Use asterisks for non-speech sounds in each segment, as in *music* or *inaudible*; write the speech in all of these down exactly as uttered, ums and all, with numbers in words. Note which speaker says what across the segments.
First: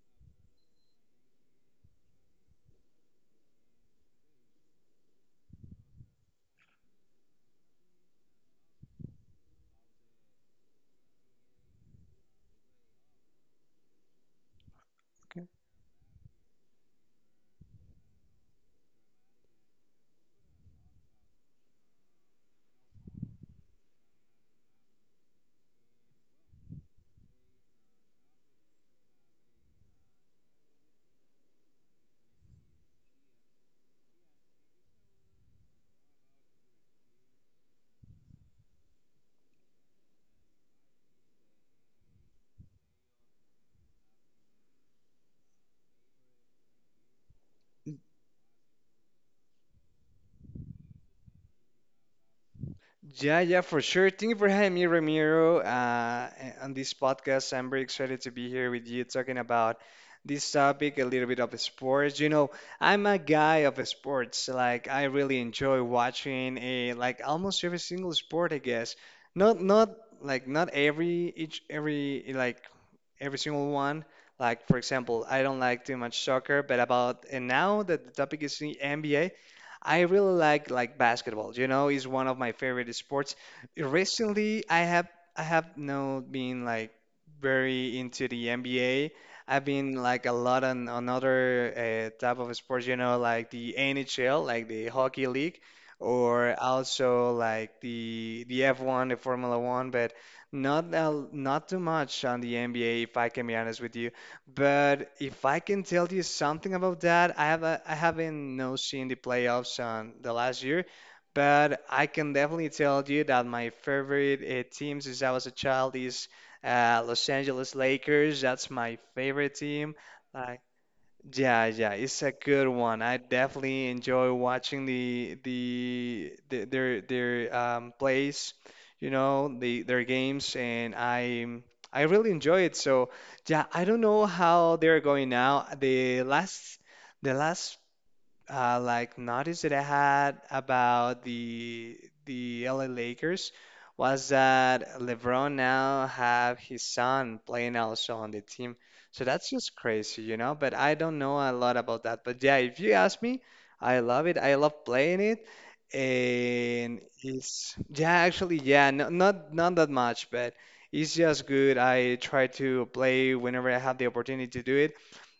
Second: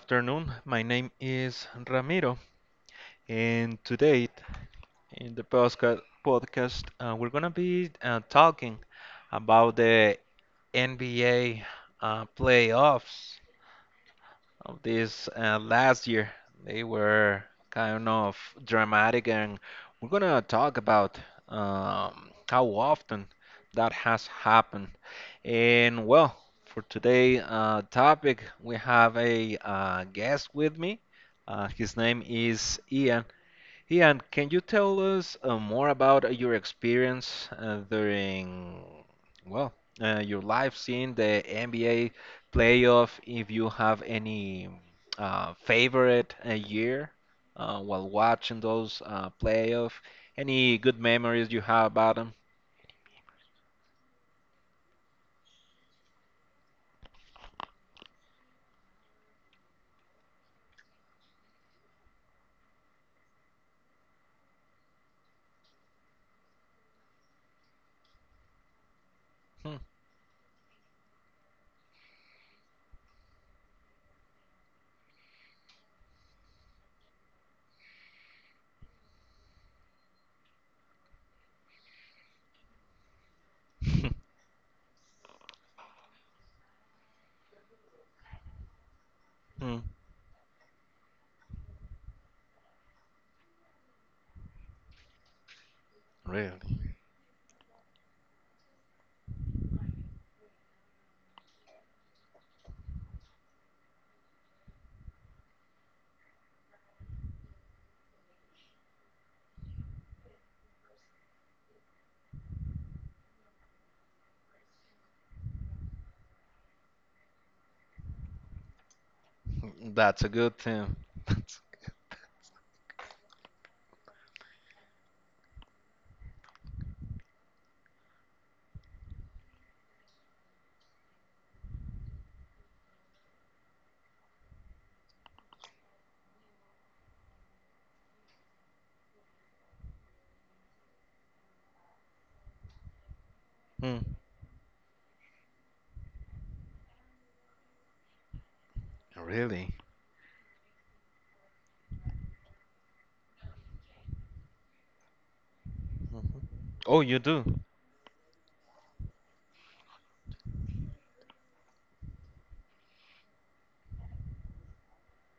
Speaker 1: afternoon. My name is Ramiro, and today in the postca- podcast, uh, we're gonna be uh, talking about the N B A uh, playoffs of this uh, last year. They were kind of dramatic, and we're gonna talk about um, how often that has happened. And well, for today' uh, topic, we have a uh, guest with me. Uh, his name is Ian. Yeah, and can you tell us uh, more about uh, your experience uh, during, well, uh, your life seeing the N B A playoff, if you have any uh, favorite uh, year uh, while watching those uh, playoff, any good memories you have about them?
Speaker 2: Yeah, yeah, for sure. Thank you for having me, Ramiro, uh, on this podcast. I'm very excited to be here with you talking about this topic, a little bit of sports. You know, I'm a guy of sports. Like, I really enjoy watching a like almost every single sport, I guess. Not
Speaker 1: Hmm.
Speaker 2: not
Speaker 1: *laughs*
Speaker 2: like not every each every like every single one. Like for example, I don't like too much soccer, but about and now that the topic is the N B A, I really like like basketball. You know, is one of my favorite sports. Recently, I have I have not been like very into the N B A. I've
Speaker 1: Hmm.
Speaker 2: been like a lot on, on other uh, type of sports, you know, like the N H L, like the hockey league, or
Speaker 1: Really?
Speaker 2: also like the the F one, the Formula One. But not a- not too much on the N B A, if I can be honest with you. But if I can tell you something about that, I have a, I haven't no seen the playoffs on the last year, but I can definitely tell you that my favorite uh, team since I was a child is uh, Los Angeles Lakers. That's my favorite
Speaker 1: Hmm,
Speaker 2: team.
Speaker 1: that's a good
Speaker 2: Like
Speaker 1: thing. *laughs* That's,
Speaker 2: yeah, yeah, it's a good one. I definitely enjoy watching the the, the their their um, plays, you know, the their games, and I I really enjoy it. So yeah, I don't know how they're going now. The last the last uh, like notice that I had about the the L A Lakers
Speaker 1: hmm.
Speaker 2: was that LeBron now have his son playing also on the team. So that's just
Speaker 1: Really?
Speaker 2: crazy, you know. But I don't know a lot about that. But yeah, if you ask me, I love it. I love playing it.
Speaker 1: Mhm. Oh,
Speaker 2: And
Speaker 1: you do?
Speaker 2: it's yeah, actually, yeah, no, not not that much, but it's just good. I try to play whenever I have the opportunity to do it.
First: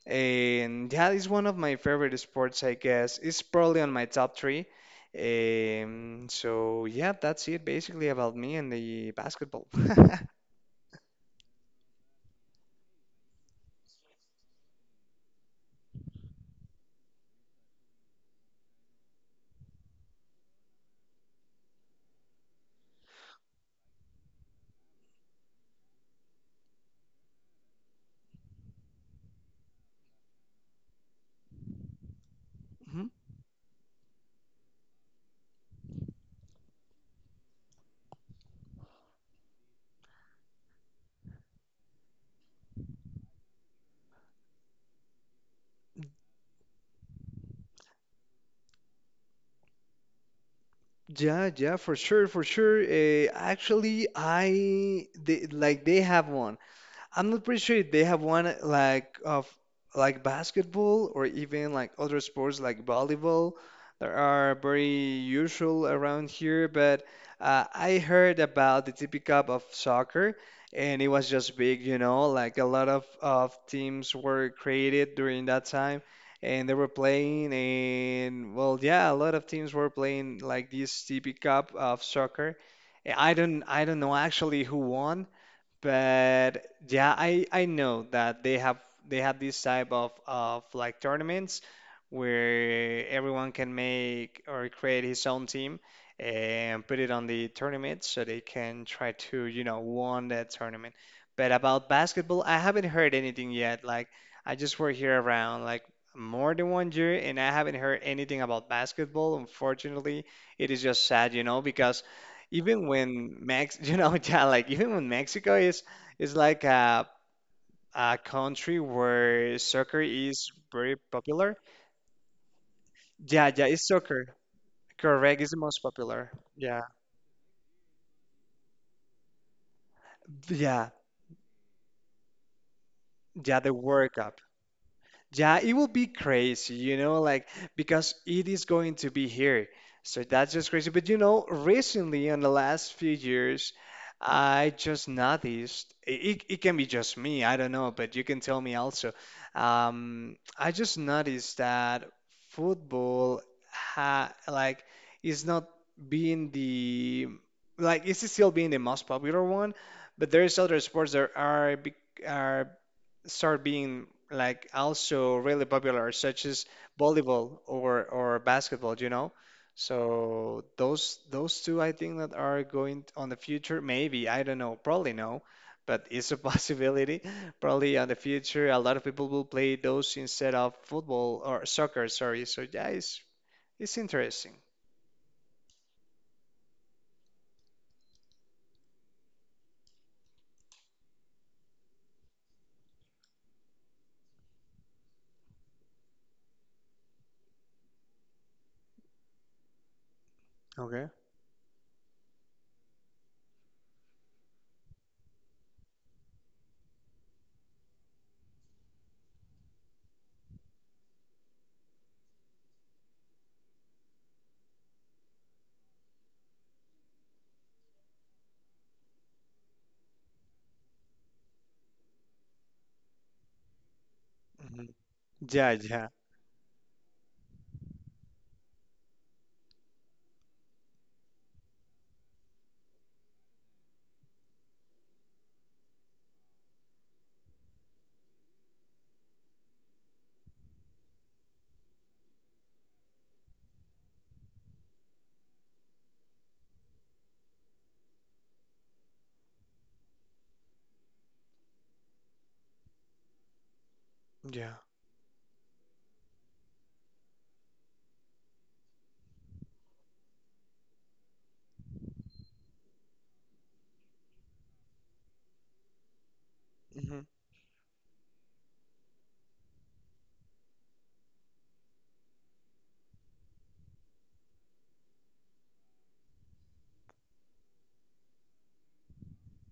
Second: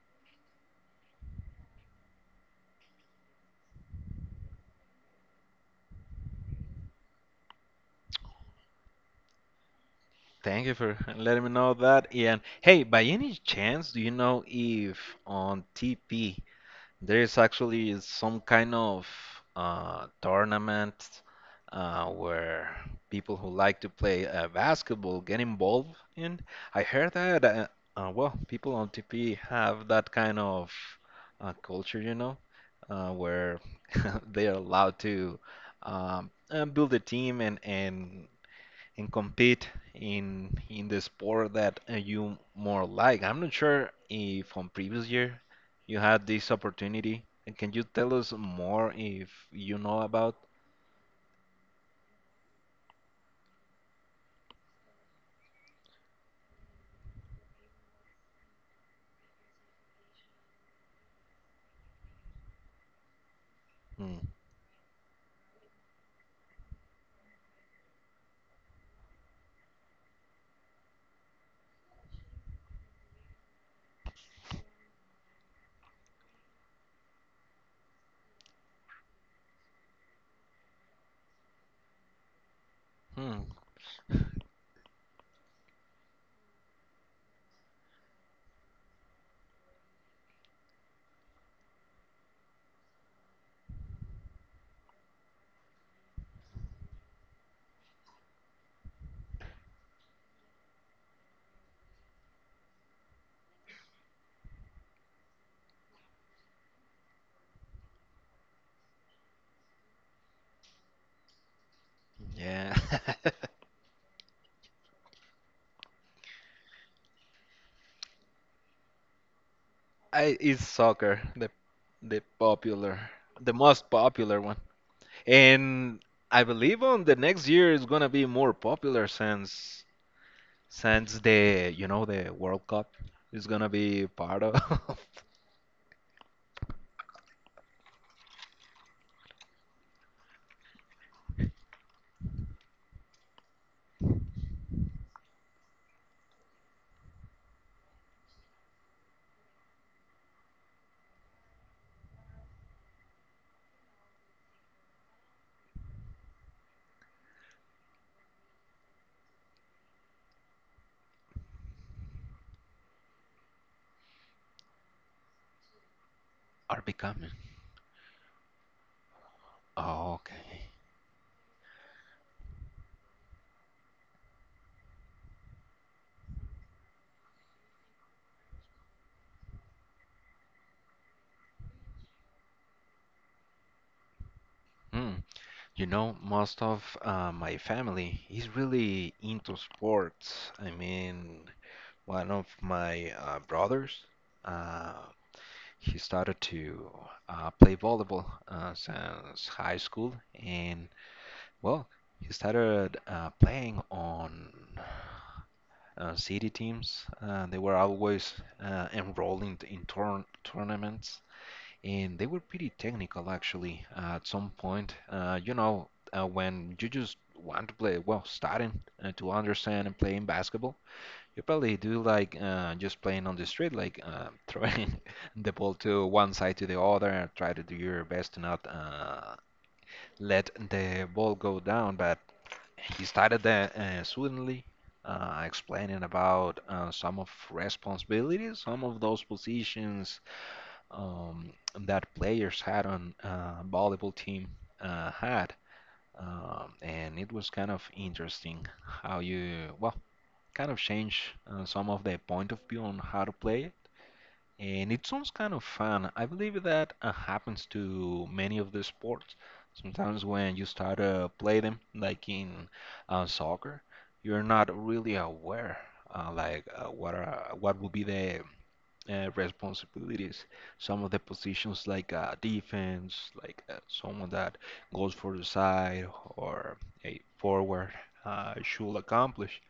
Speaker 2: And that is one of my favorite sports, I guess. It's probably on my top three. Um, so yeah, that's it basically about me and the basketball. *laughs*
Speaker 1: Thank you for letting me know that. And hey, by any chance, do you know if on T P there is actually some kind of uh, tournament uh, where people who like to play uh, basketball get involved in? I heard that, uh, uh, well, people on T P have that kind of uh, culture, you know,
Speaker 2: Mhm.
Speaker 1: uh, where *laughs* they are allowed to um, uh, build a team, and, and and compete in in the sport that uh, you more like. I'm not sure if from previous year you had this opportunity. And can you tell us more if you know about?
Speaker 2: Yeah, yeah, for sure, for sure. Uh, actually, I they, like they have one. I'm not pretty sure if they have one like of like basketball or even like other sports like volleyball that
Speaker 1: Hmm.
Speaker 2: are very usual around here, but uh, I heard about the T P Cup of soccer and it was just big, you know, like a lot of, of teams were created during that time and they were playing and well, yeah, a lot of teams were playing like this T P Cup of soccer. I
Speaker 1: Hmm.
Speaker 2: don't I don't know actually who won, but yeah, I I know that they have they have this type of of like tournaments where everyone can make or create his own team and put it on the tournament so they can try to, you know, won that tournament. But about basketball, I haven't heard anything yet. Like I just were here around like more than one year and I haven't heard anything about basketball. Unfortunately, it is just sad, you know, because
Speaker 1: Yeah.
Speaker 2: even when
Speaker 1: *laughs*
Speaker 2: Mex, *laughs* you know, yeah, like even when Mexico is is like a a country where soccer
Speaker 1: I
Speaker 2: is
Speaker 1: it's
Speaker 2: very
Speaker 1: soccer, the
Speaker 2: popular.
Speaker 1: the popular,
Speaker 2: Yeah,
Speaker 1: the
Speaker 2: yeah, it's
Speaker 1: most
Speaker 2: soccer.
Speaker 1: popular one.
Speaker 2: Correct, it's the most
Speaker 1: And
Speaker 2: popular.
Speaker 1: I
Speaker 2: Yeah,
Speaker 1: believe on the next year is gonna be more popular since
Speaker 2: yeah,
Speaker 1: since the you know the World Cup is
Speaker 2: yeah.
Speaker 1: gonna
Speaker 2: The
Speaker 1: be
Speaker 2: World Cup.
Speaker 1: part of
Speaker 2: Yeah, it will be crazy, you know, like because it is going to be here. So that's just crazy. But you know, recently in the last few years, I just noticed it, it can be just me, I don't know, but you can tell me also. Um, I just noticed that football ha like is not being the like it's still being the most popular one, but there's other sports that are bec- are start being like also really popular, such as
Speaker 1: *laughs* our becoming.
Speaker 2: volleyball or or basketball, you know?
Speaker 1: Oh,
Speaker 2: So
Speaker 1: okay.
Speaker 2: those those two I think that are going on the future, maybe, I don't know, probably no, but it's a *laughs* possibility. Probably on the future a lot of people will play those instead of football or soccer, sorry. So yeah, it's it's interesting.
Speaker 1: Hmm. You know, most of uh, my family is really into sports. I mean, one of my uh, brothers, uh, he started to uh, play volleyball uh, since high school, and
Speaker 2: Okay.
Speaker 1: well, he started uh, playing on uh, city teams. Uh, they were always uh, enrolled in, in tourn tournaments. And they were pretty technical actually uh, at some point. Uh, you know, uh, when you just want to play, well, starting uh, to understand and playing basketball, you probably do like uh, just playing on the street, like uh, *laughs*
Speaker 2: Mhm.
Speaker 1: throwing the
Speaker 2: Yeah,
Speaker 1: ball to
Speaker 2: yeah,
Speaker 1: one side to the other, and try to do your best to not uh, let the ball go down. But he started that uh, suddenly. Uh, explaining about uh, some of responsibilities, some of those positions, um, that players had on uh, volleyball team uh, had, um, and it was kind of interesting how you well kind of change uh, some of the point of view on how to play it,
Speaker 2: yeah.
Speaker 1: and it sounds kind of fun. I believe that uh, happens to many of the sports. Sometimes when you start to play them, like in uh, soccer, you're not really aware uh, like uh, what
Speaker 2: Hmm.
Speaker 1: are what would be the uh, responsibilities. Some of the positions like uh, defense, like uh, someone that goes for the side or a forward, uh, should accomplish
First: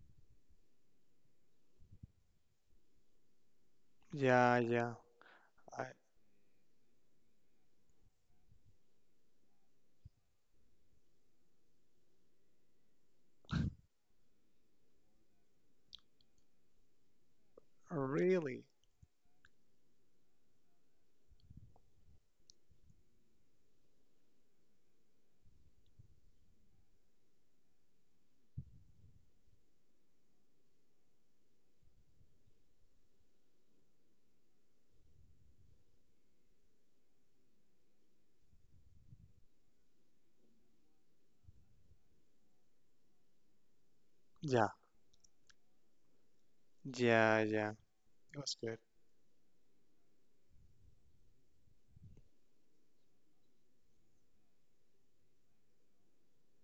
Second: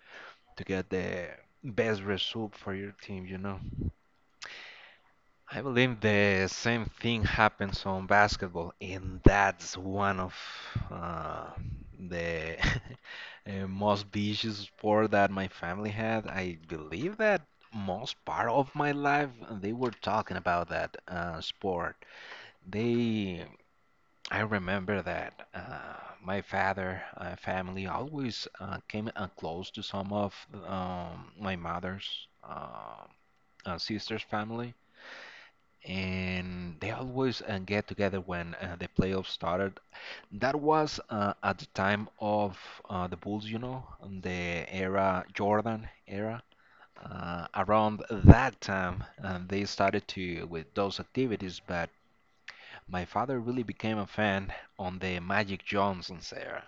Speaker 1: to get the best result for your team. You know.
Speaker 2: Yeah, yeah.
Speaker 1: I
Speaker 2: I
Speaker 1: believe the same thing happens on basketball, and that's one of uh, the *laughs* uh, most vicious sport that my family had. I believe that most part
Speaker 2: really.
Speaker 1: of my life they were talking about that uh, sport. They, I remember that uh, my father, uh, family always uh, came uh, close to some of um, my mother's uh, uh, sister's family and they always uh, get together when uh, the playoffs started. That was uh, at the time of uh, the Bulls, you know, and the
Speaker 2: Yeah,
Speaker 1: era Jordan era.
Speaker 2: yeah,
Speaker 1: Uh,
Speaker 2: yeah.
Speaker 1: around
Speaker 2: It was
Speaker 1: that
Speaker 2: good.
Speaker 1: time, uh, they started to with those activities. But my father really became a fan on the Magic Johnson's era.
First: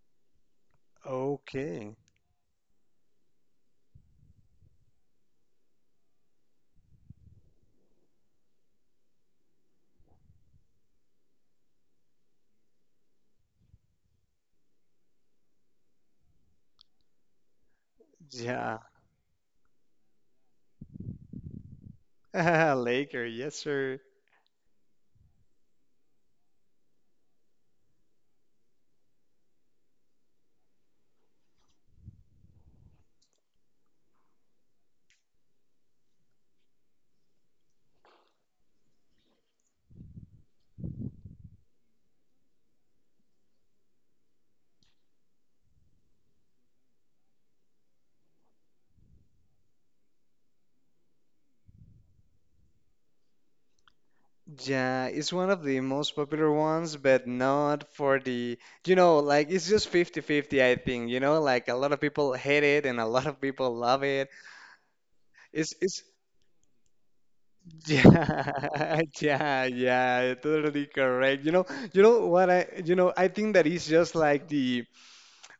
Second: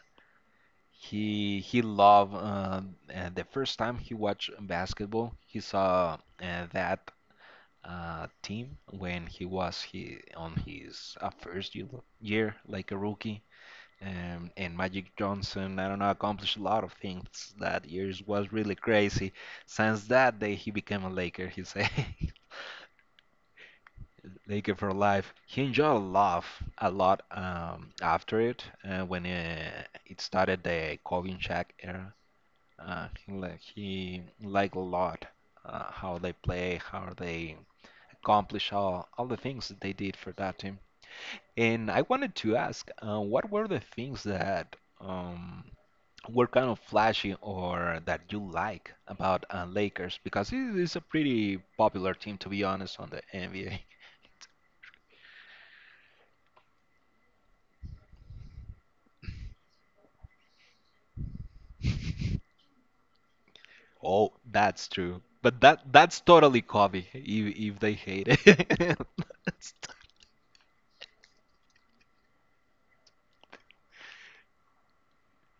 Speaker 1: He he
Speaker 2: Okay.
Speaker 1: loved uh, uh, the first time he watched basketball. He saw uh, that uh, team when he was he, on his uh, first year, year, like a rookie. Um, and Magic Johnson, I don't know, accomplished a lot of things that year. It was really
Speaker 2: Yeah.
Speaker 1: crazy. Since that day, he became a Laker. He a
Speaker 2: *laughs* Laker, yes, sir.
Speaker 1: *laughs* Laker for life. He enjoyed life a lot um, after it uh, when uh, it started the Kobe and Shaq era. Uh, he, li- he liked a lot uh, how they play, how they accomplish all, all the things that they did for that team. And I wanted to ask, uh, what were the things that um, were kind of flashy or that you like about uh, Lakers? Because it is a pretty popular team, to be honest, on the N B A.
Speaker 2: Yeah, it's one of the most popular ones, but not for the, you know, like it's just fifty-fifty. I think, you know, like a lot of people
Speaker 1: *laughs*
Speaker 2: hate it and a lot of people love it.
Speaker 1: Oh, that's true. But
Speaker 2: It's
Speaker 1: that
Speaker 2: it's
Speaker 1: that's totally Kobe if, if
Speaker 2: *laughs*
Speaker 1: they hate it.
Speaker 2: yeah,
Speaker 1: *laughs*
Speaker 2: yeah,
Speaker 1: That's t-
Speaker 2: yeah, totally correct. You know, you know what I, you know, I think that it's just like the.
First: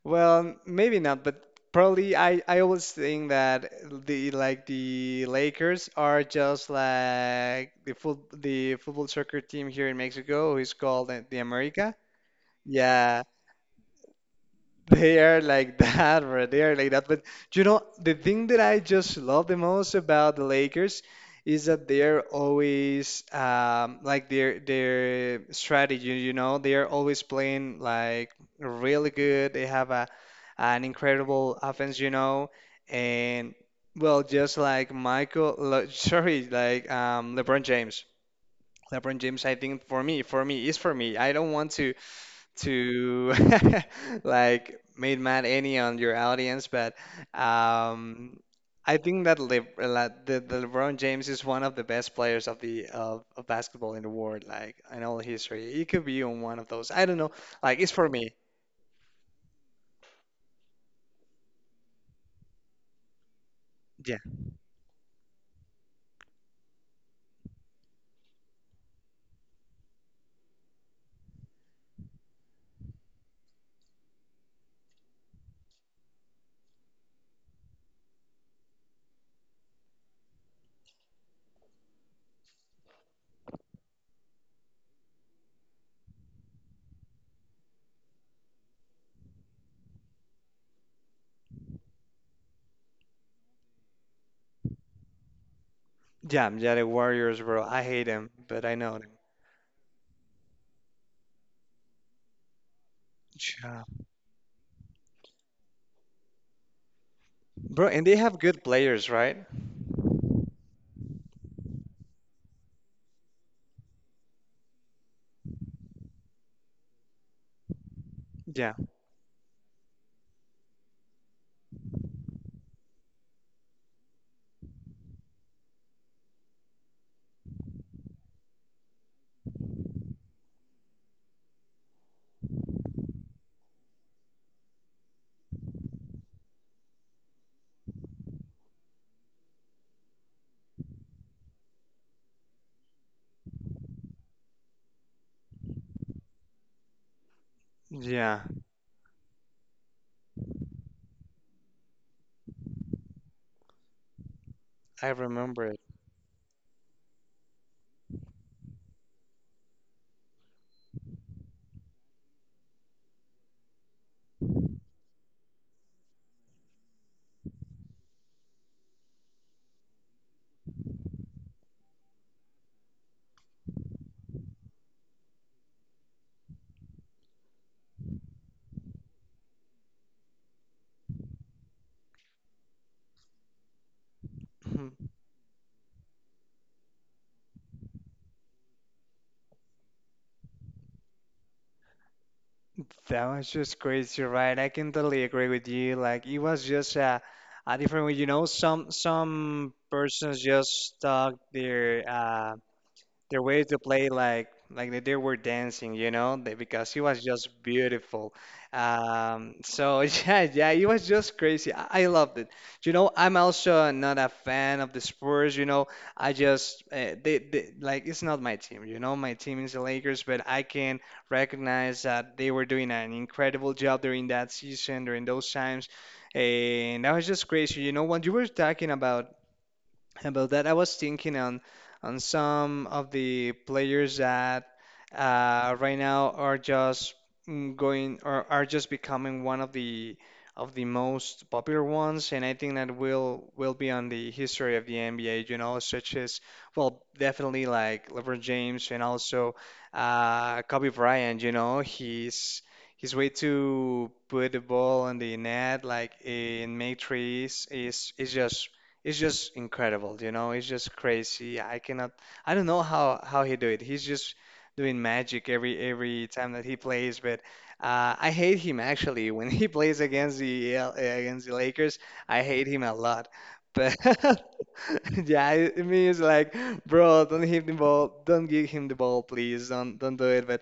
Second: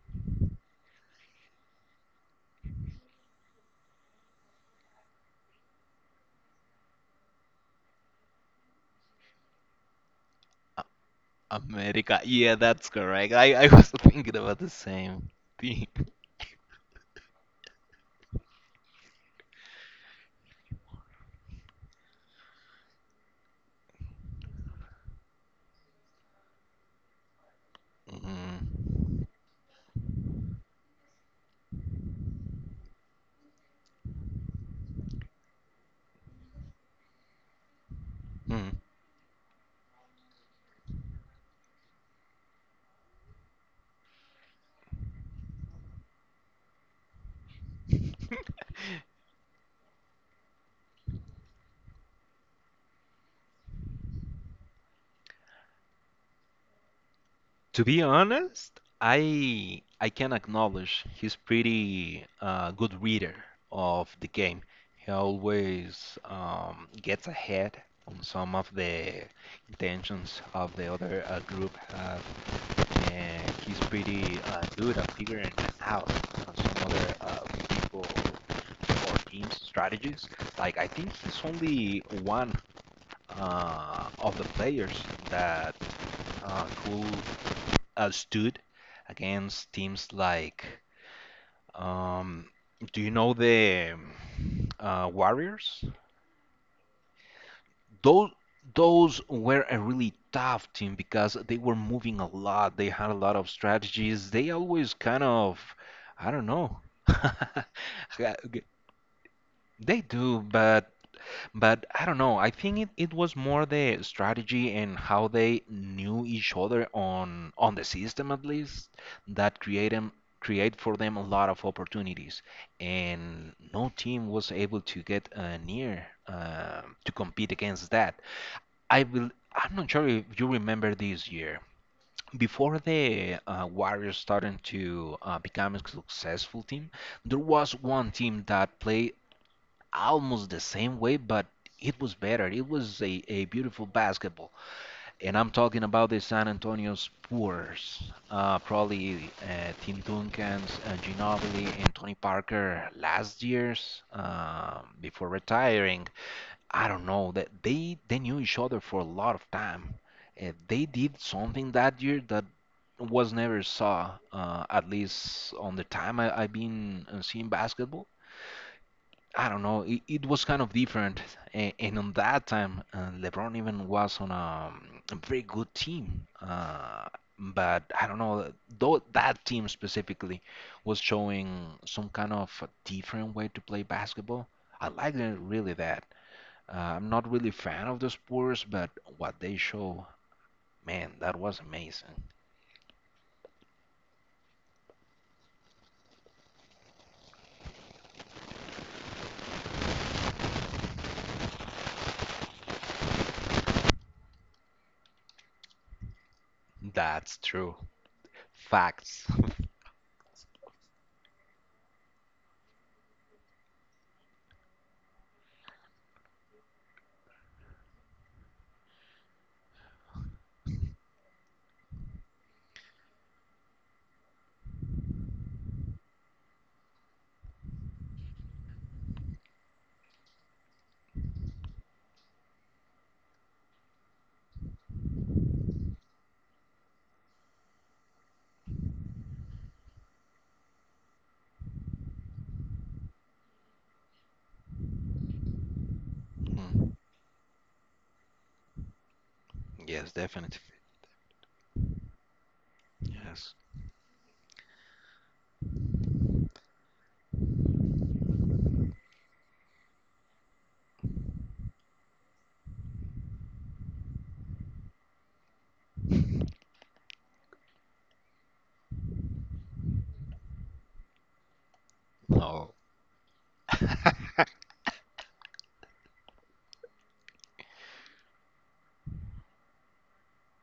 Speaker 2: Well, maybe not, but probably I, I always think that the like the Lakers are just like the foot the football soccer team here in Mexico who is called the the America.
Speaker 1: America. Yeah, that's
Speaker 2: Yeah,
Speaker 1: correct. I, I was thinking about the
Speaker 2: they
Speaker 1: same
Speaker 2: are like *laughs*
Speaker 1: thing.
Speaker 2: that, bro. They are like that. But you know, the thing that I just love the most about the Lakers is that they are always um, like their their strategy. You know, they are always playing like really
Speaker 1: Mm.
Speaker 2: good. They have a an incredible offense. You know, and well, just like Michael, lo- *laughs* sorry, like um, LeBron James. LeBron James, I think for me, for me is for me. I don't want to to *laughs* like made mad any on your audience, but
Speaker 1: Mm.
Speaker 2: um, I
Speaker 1: *laughs*
Speaker 2: think that Le Le- the, the LeBron James is one of the best players of the of, of basketball in the world, like in all history. He could be on one of those. I don't know. Like
Speaker 1: To
Speaker 2: it's
Speaker 1: be
Speaker 2: for me.
Speaker 1: honest, I I can acknowledge he's pretty uh, good reader
Speaker 2: Yeah,
Speaker 1: of the game. He always um, gets ahead on some of the intentions of the other uh, group have, and he's pretty uh, good at figuring out on some other uh, people or teams strategies. Like I think he's only one uh, of the players that uh, could uh, stood against teams like, um, do you know the uh, Warriors?
Speaker 2: yeah, yeah. The Warriors, bro. I hate them,
Speaker 1: Those
Speaker 2: but I know them.
Speaker 1: those were a really tough team because they were moving a lot. They had a lot of
Speaker 2: Yeah.
Speaker 1: strategies. They always kind of, I don't know. *laughs*
Speaker 2: Bro, and they have good players, right?
Speaker 1: They do, but But I don't know. I think it, it was more the strategy and how they knew each other on on the system at
Speaker 2: Yeah,
Speaker 1: least that create 'em- create for them a lot of opportunities. And no team was able to get uh, near uh, to compete against that. I will. I'm not sure if you remember this year. Before the uh, Warriors started to uh, become a successful team, there was one team that played almost the same way, but it was better. It was a, a beautiful basketball. And I'm talking about the San Antonio Spurs.
Speaker 2: yeah.
Speaker 1: Uh, probably uh, Tim Duncan's, uh, Ginobili, and Tony Parker last year's um
Speaker 2: I
Speaker 1: before
Speaker 2: remember it.
Speaker 1: retiring. I don't know that they they knew each other for a lot of time. Uh, they did something that year that was never saw, uh, at least on the time I, I've been uh, seeing basketball. I don't know. It, it was kind of different, and, and on that time, uh, LeBron even was on a, a very good team. Uh, but I don't know. Though that team specifically was showing some kind of a different way to play basketball. I
Speaker 2: Hmm.
Speaker 1: like it really that. Uh, I'm not really a fan of the Spurs, but what they show, man, that was amazing.
Speaker 2: That was just crazy, right? I can totally agree with you. Like it was just a, a different way. You know, some some persons just talk their uh, their way to play like like that they were dancing, you know, they, because he was
Speaker 1: That's
Speaker 2: just
Speaker 1: true.
Speaker 2: beautiful.
Speaker 1: Facts. *laughs*
Speaker 2: Um, so *laughs* yeah, yeah, it was just crazy. I, I loved it. You know, I'm also not a fan of the Spurs. You know, I just uh, they, they like it's not my team. You know, my team is the Lakers, but I can recognize that they were doing an incredible job during that season, during those times, and that was just crazy. You know, when you were talking about about that, I was thinking on on some of the players that uh, right now are just mm, going or are just becoming one of the of the most popular ones, and I think that will will be on the history of the N B A. You know, such as
Speaker 1: Mhm.
Speaker 2: well, definitely like LeBron James and also
Speaker 1: Yes, definitely.
Speaker 2: uh, Kobe Bryant. You know, he's his way
Speaker 1: Yes.
Speaker 2: to put the ball on the net, like in make threes, is is just it's just incredible, you know, it's just crazy. I cannot I don't know how how he do it. He's just doing magic every every time that he plays, but uh, I hate him actually *laughs* when he plays against the L- against the Lakers. I hate
Speaker 1: No.
Speaker 2: him a lot. But
Speaker 1: *laughs*
Speaker 2: *laughs* yeah, it it means like, bro, don't hit the ball, don't give him the ball, please, don't don't do it. But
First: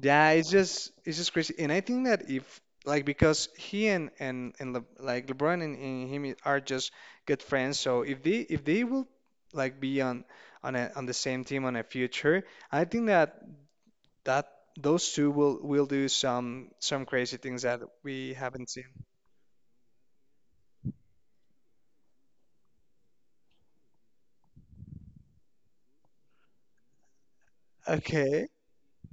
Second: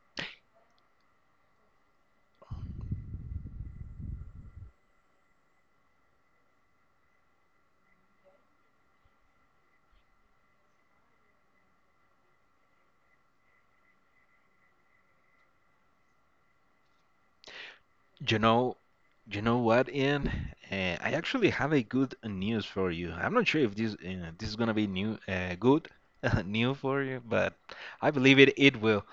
Speaker 2: yeah, it's just it's just crazy, and I think that if like because he and and and Le, like LeBron and, and him are just good friends. So if they if they will like be on on a, on the same team on a future, I think that that those two will will do some some crazy things that we
Speaker 1: You
Speaker 2: haven't
Speaker 1: know,
Speaker 2: seen.
Speaker 1: you know what, Ian? Uh, I actually have a good news for you. I'm not sure if this uh, this is gonna be new, uh, good, *laughs* new for you, but I believe
Speaker 2: Okay.
Speaker 1: it it will.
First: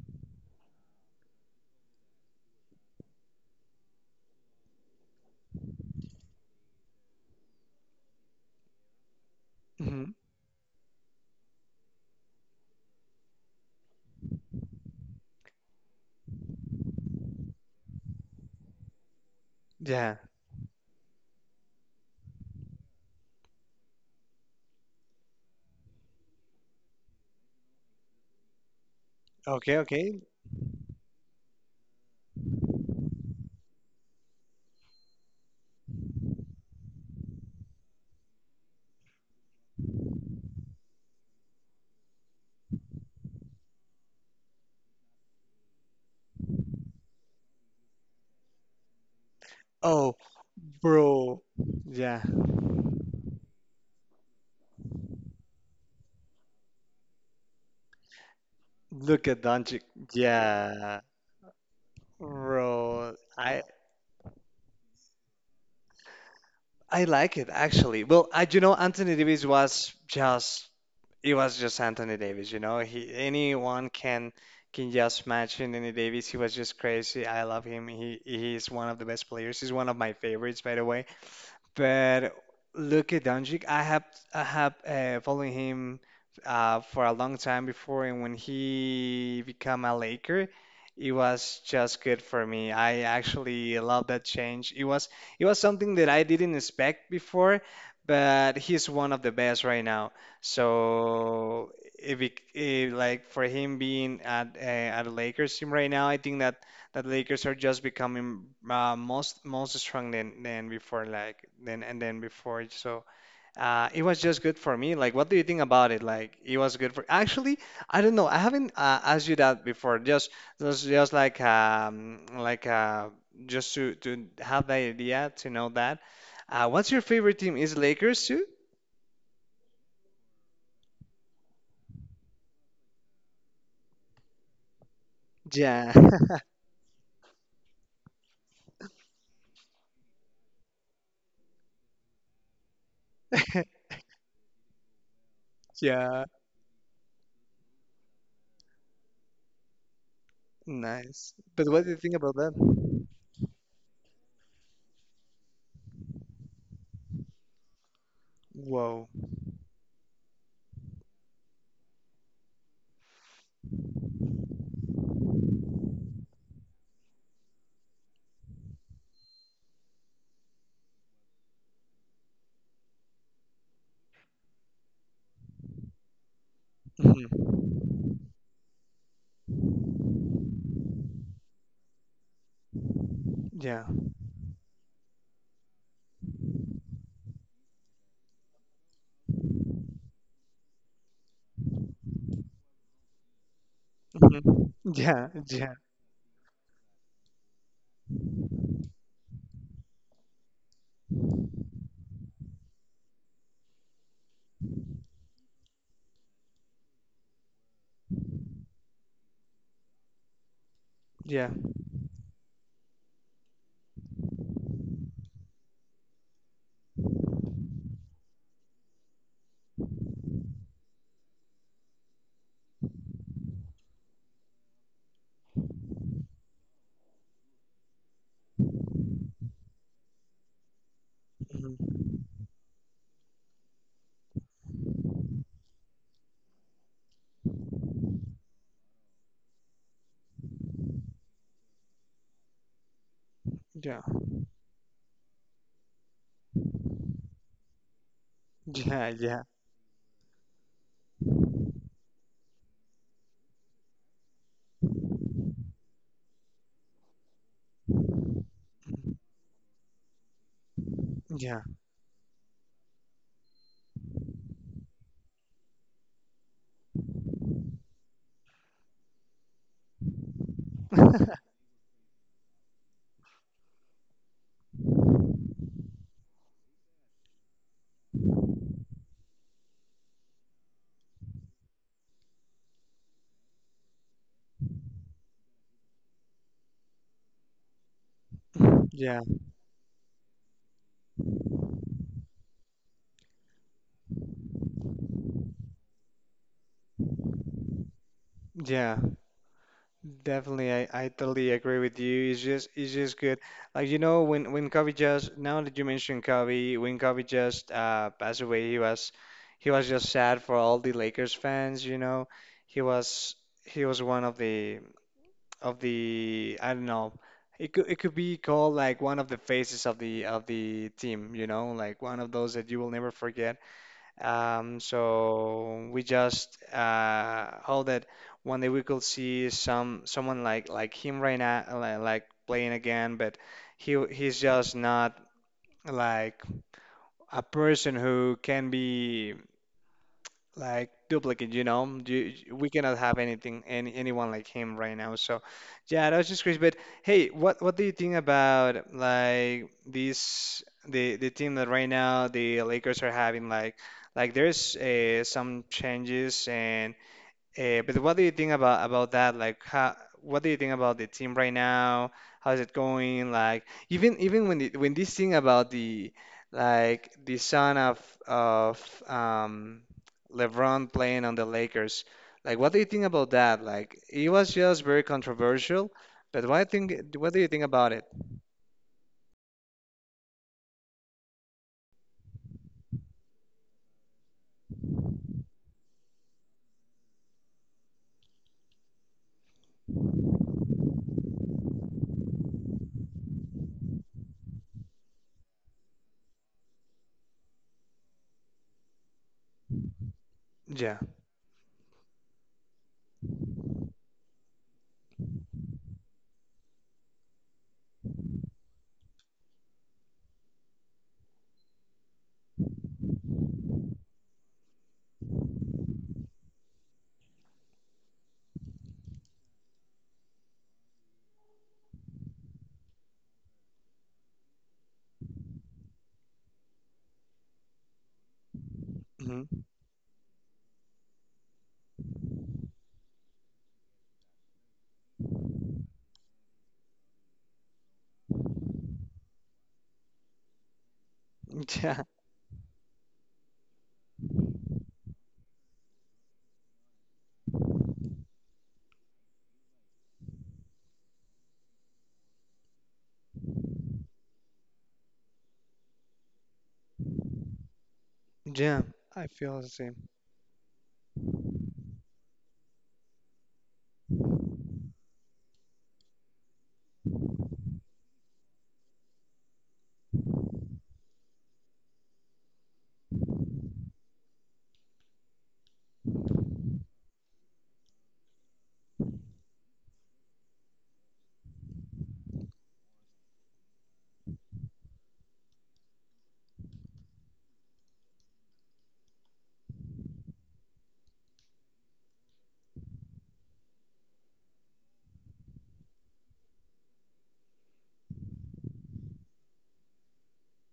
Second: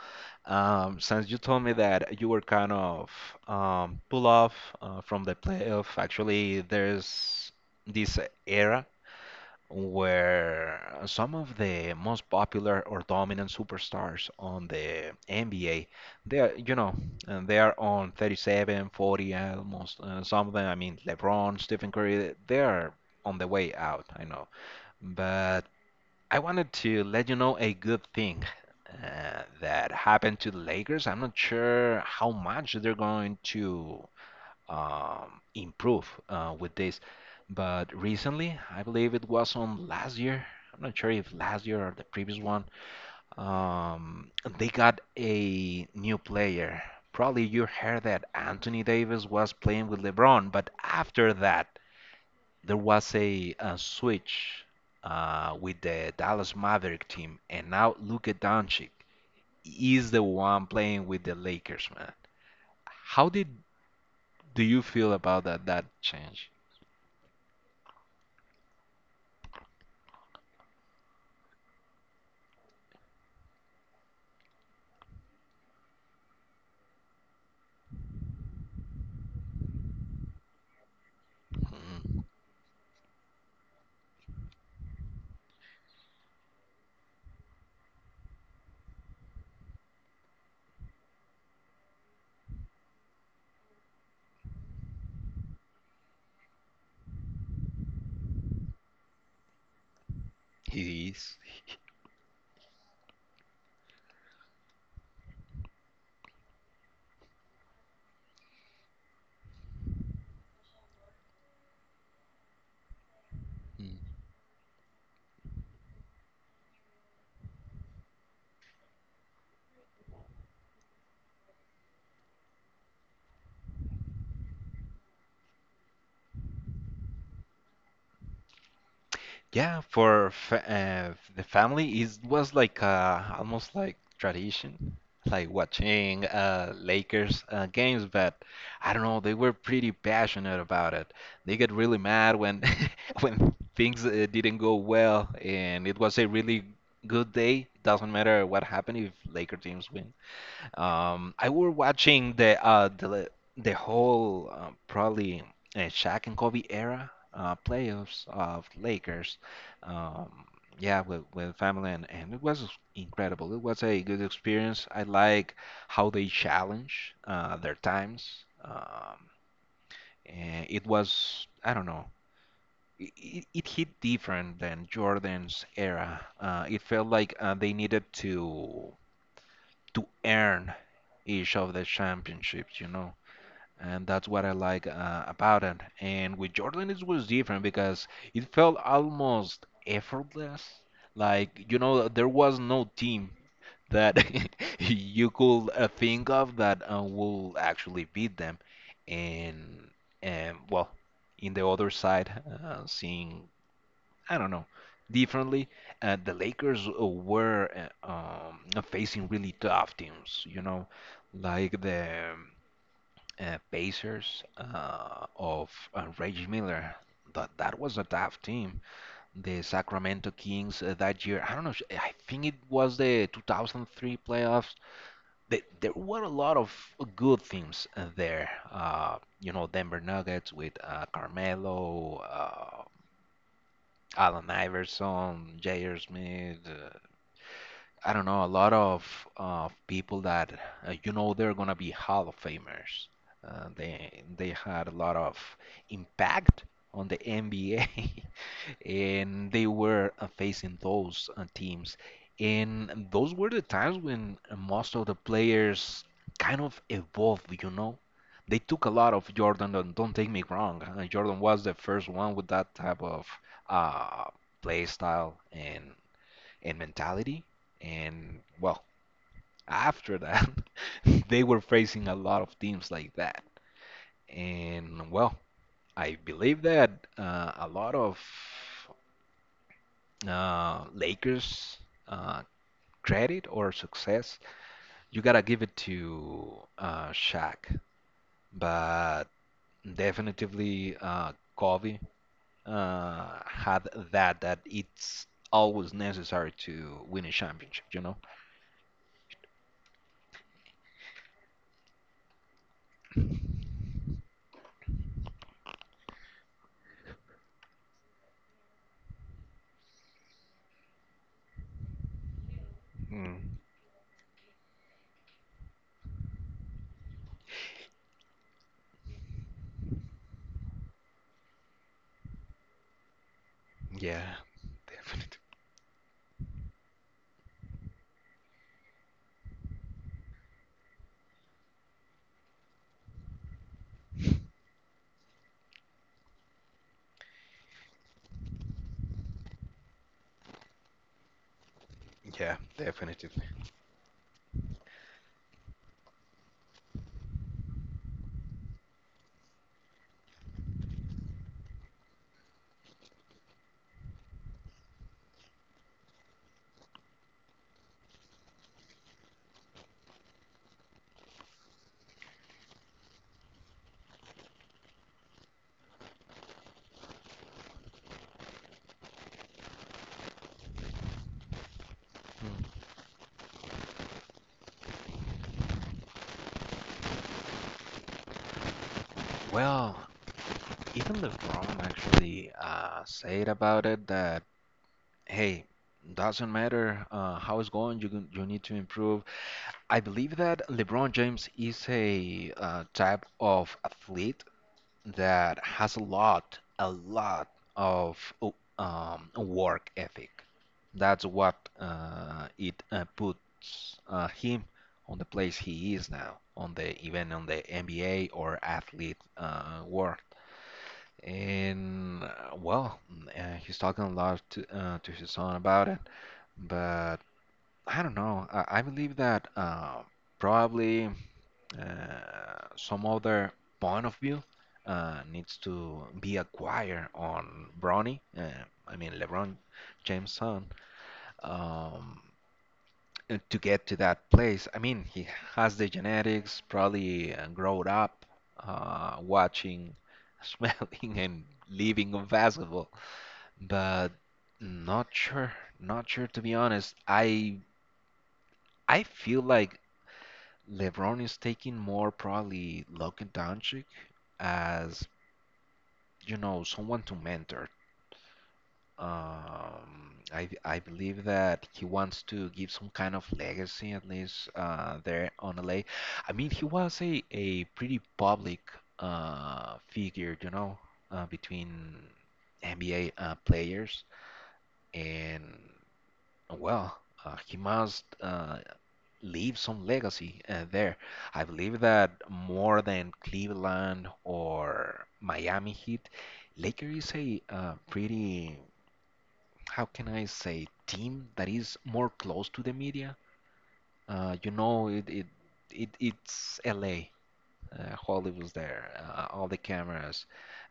Speaker 1: Um, since you told me that you were kind of um, pull off uh, from the playoff, actually, there's this era
Speaker 2: Hmm.
Speaker 1: where some of the most popular or dominant superstars on the N B A, they are, you know, uh, they are on thirty-seven, forty, uh, almost
Speaker 2: Yeah.
Speaker 1: uh, some of them. I mean, LeBron, Stephen Curry, they are on the way out. I know, but I wanted to let you know a good thing. Uh,
Speaker 2: Okay,
Speaker 1: that
Speaker 2: okay.
Speaker 1: happened to the Lakers. I'm not sure how much they're going to um, improve uh, with this. But recently, I believe it was on last year. I'm not sure if last year or the previous one. Um, they got a new player. Probably you heard that Anthony Davis was playing with
Speaker 2: Oh,
Speaker 1: LeBron, but after
Speaker 2: bro.
Speaker 1: that,
Speaker 2: Yeah.
Speaker 1: there was a, a switch uh, with the Dallas Maverick team, and now Luka Doncic
Speaker 2: Look at Doncic.
Speaker 1: is the one
Speaker 2: Yeah.
Speaker 1: playing with the Lakers, man.
Speaker 2: Bro,
Speaker 1: How did
Speaker 2: I
Speaker 1: Do you feel about that that change?
Speaker 2: I like it actually. Well, I you know Anthony Davis was just it was just Anthony Davis, you know. He anyone can can just match Anthony Davis. He was just crazy. I love him. He he's one of the best players. He's one of my favorites, by the way.
Speaker 1: Mm,
Speaker 2: But look at Doncic. I have I have uh, followed him uh, for a long time before, and when he became a Laker, it was just good for me. I actually love that change. It was it was something that I didn't expect before, but he's one of the best right now.
Speaker 1: he is.
Speaker 2: So if it, bec- eh, like for him being at uh, at a Lakers team right now, I think that that Lakers are just becoming uh, most most strong than than before like than and then before, so uh
Speaker 1: Mm.
Speaker 2: it was just good for me, like what do you think about it? Like it was good for, actually, I don't know. I haven't uh, asked you that before, just just, just like um like uh just to to have the idea to know that uh what's your favorite team is Lakers too?
Speaker 1: Yeah, for fa uh, the family, it was like uh, almost like tradition, like
Speaker 2: Yeah.
Speaker 1: watching uh, Lakers uh, games. But I don't know, they were pretty passionate about it. They get really mad when *laughs* when
Speaker 2: *laughs*
Speaker 1: things uh, didn't go well, and it was
Speaker 2: Yeah.
Speaker 1: a really good day. Doesn't matter what happened if Laker teams win.
Speaker 2: Nice.
Speaker 1: Um, I
Speaker 2: But
Speaker 1: were
Speaker 2: what do you think about
Speaker 1: watching
Speaker 2: that?
Speaker 1: the uh the the whole uh, probably uh, Shaq and Kobe era uh, playoffs of
Speaker 2: Whoa.
Speaker 1: Lakers. Um, yeah, with with family and, and it was incredible. It was a good experience. I like how they challenge uh, their times. Um, and it was I don't know. It, it it hit different than Jordan's era. Uh, it felt like uh, they
Speaker 2: Mhm.
Speaker 1: needed to to earn each of the championships, you know.
Speaker 2: Yeah.
Speaker 1: And that's what I like uh, about it. And with Jordan, it was different because it felt almost effortless. Like, you know, there was no team that
Speaker 2: Mhm.
Speaker 1: *laughs*
Speaker 2: Yeah.
Speaker 1: you could
Speaker 2: *laughs*
Speaker 1: uh, think of that uh, will actually beat them. And, and well, in the other side, uh, seeing I don't know, differently. Uh, the Lakers uh, were uh, um, facing really tough teams, you know,
Speaker 2: Yeah.
Speaker 1: like the um, uh, Pacers uh, of uh, Reggie Miller. That that was a tough team. The Sacramento Kings uh, that year, I don't know, I think it was the two thousand three playoffs. Th there were a lot of good teams uh, there. Uh, you know, Denver Nuggets with uh,
Speaker 2: Mhm.
Speaker 1: Carmelo. Uh, Allen Iverson, J R. Smith. Uh, I don't know, a lot of uh, people that uh, you know they're gonna be Hall of Famers. Uh,
Speaker 2: Yeah.
Speaker 1: they they had a lot of impact on the N B A. *laughs*
Speaker 2: Yeah. Yeah.
Speaker 1: and they were uh, facing those uh, teams. And those were the times when most of the players kind of evolved, you know. They took a lot of Jordan, don't, don't take me wrong. uh, Jordan
Speaker 2: Yeah.
Speaker 1: was the first one with that type of uh, play style and, and mentality. And well, after that, *laughs* they
Speaker 2: *laughs*
Speaker 1: were facing a lot of teams like that. And well, I believe that uh, a lot of uh, Lakers uh, credit or success, you gotta give it to uh, Shaq.
Speaker 2: Yeah,
Speaker 1: But definitely, uh, Kobe uh, had that that it's always necessary to win a championship. You know?
Speaker 2: yeah, definitely. I, I totally agree with you. It's just it's just good. Like, you know, when when Kobe just, now that you mentioned Kobe, when Kobe just uh passed away, he was he was just sad for all the Lakers fans. You know, he was
Speaker 1: Mm,
Speaker 2: he was one of the, of the I don't know. It could it could be called like one of the faces of the of the team. You know, like one of those that you will never forget.
Speaker 1: yeah,
Speaker 2: Um,
Speaker 1: definitely.
Speaker 2: so we just uh, hope that one day we could see some someone like like him right now, li- like playing again. But he he's
Speaker 1: *laughs*
Speaker 2: just not like a person who can be, like, duplicate, you know. You,
Speaker 1: Yeah,
Speaker 2: we cannot have
Speaker 1: definitely.
Speaker 2: anything any anyone like him right now. So, yeah, that was just crazy. But hey, what what do you think about, like, this the the team that right now the Lakers are having? Like, like there's uh, some changes and, uh, but what do you think about about that? Like, how, what do you think about the team right now? How's it going? Like, even even when the, when this thing about the like the son of of, um, LeBron playing on the Lakers, like, what do you
Speaker 1: Mm.
Speaker 2: think about that? Like, it was just very controversial. But what I think, what do you think about it?
Speaker 1: Well, even LeBron actually uh, said about it that, hey, doesn't matter uh, how it's going, you, can- you need to improve. I believe that LeBron James is a uh, type of athlete that has a lot, a lot of o- um, work ethic.
Speaker 2: Yeah.
Speaker 1: That's what uh, it uh, puts uh, him on the place he is now, on the even on the N B A or athlete uh, world. And uh, well, uh, he's talking a lot to, uh, to his son about it, but I don't know. I, I believe that uh, probably uh, some other point of view uh, needs to be acquired on Bronny, uh, I mean LeBron
Speaker 2: Hmm.
Speaker 1: James' son, um, uh, to get to that place. I mean, he has the genetics, probably uh, growed up uh, watching, *laughs* smelling, and
Speaker 2: *laughs* Yeah,
Speaker 1: living on basketball, but not sure, not sure to be honest. I I feel like LeBron is taking more probably Luka Doncic as, you know, someone to mentor.
Speaker 2: yeah. I feel the same.
Speaker 1: Um, I I believe that he wants to give some kind of legacy at least uh, there on L A. I mean, he was a, a pretty public uh, figure, you know, uh, between N B A uh, players, and well, uh, he must uh, leave some legacy uh, there. I believe that more than Cleveland or Miami Heat, Laker is a uh, pretty, how can I say, team that is more close to the media. Uh, you know, it, it, it it's L A. Uh, Hollywood's there, uh, all the cameras.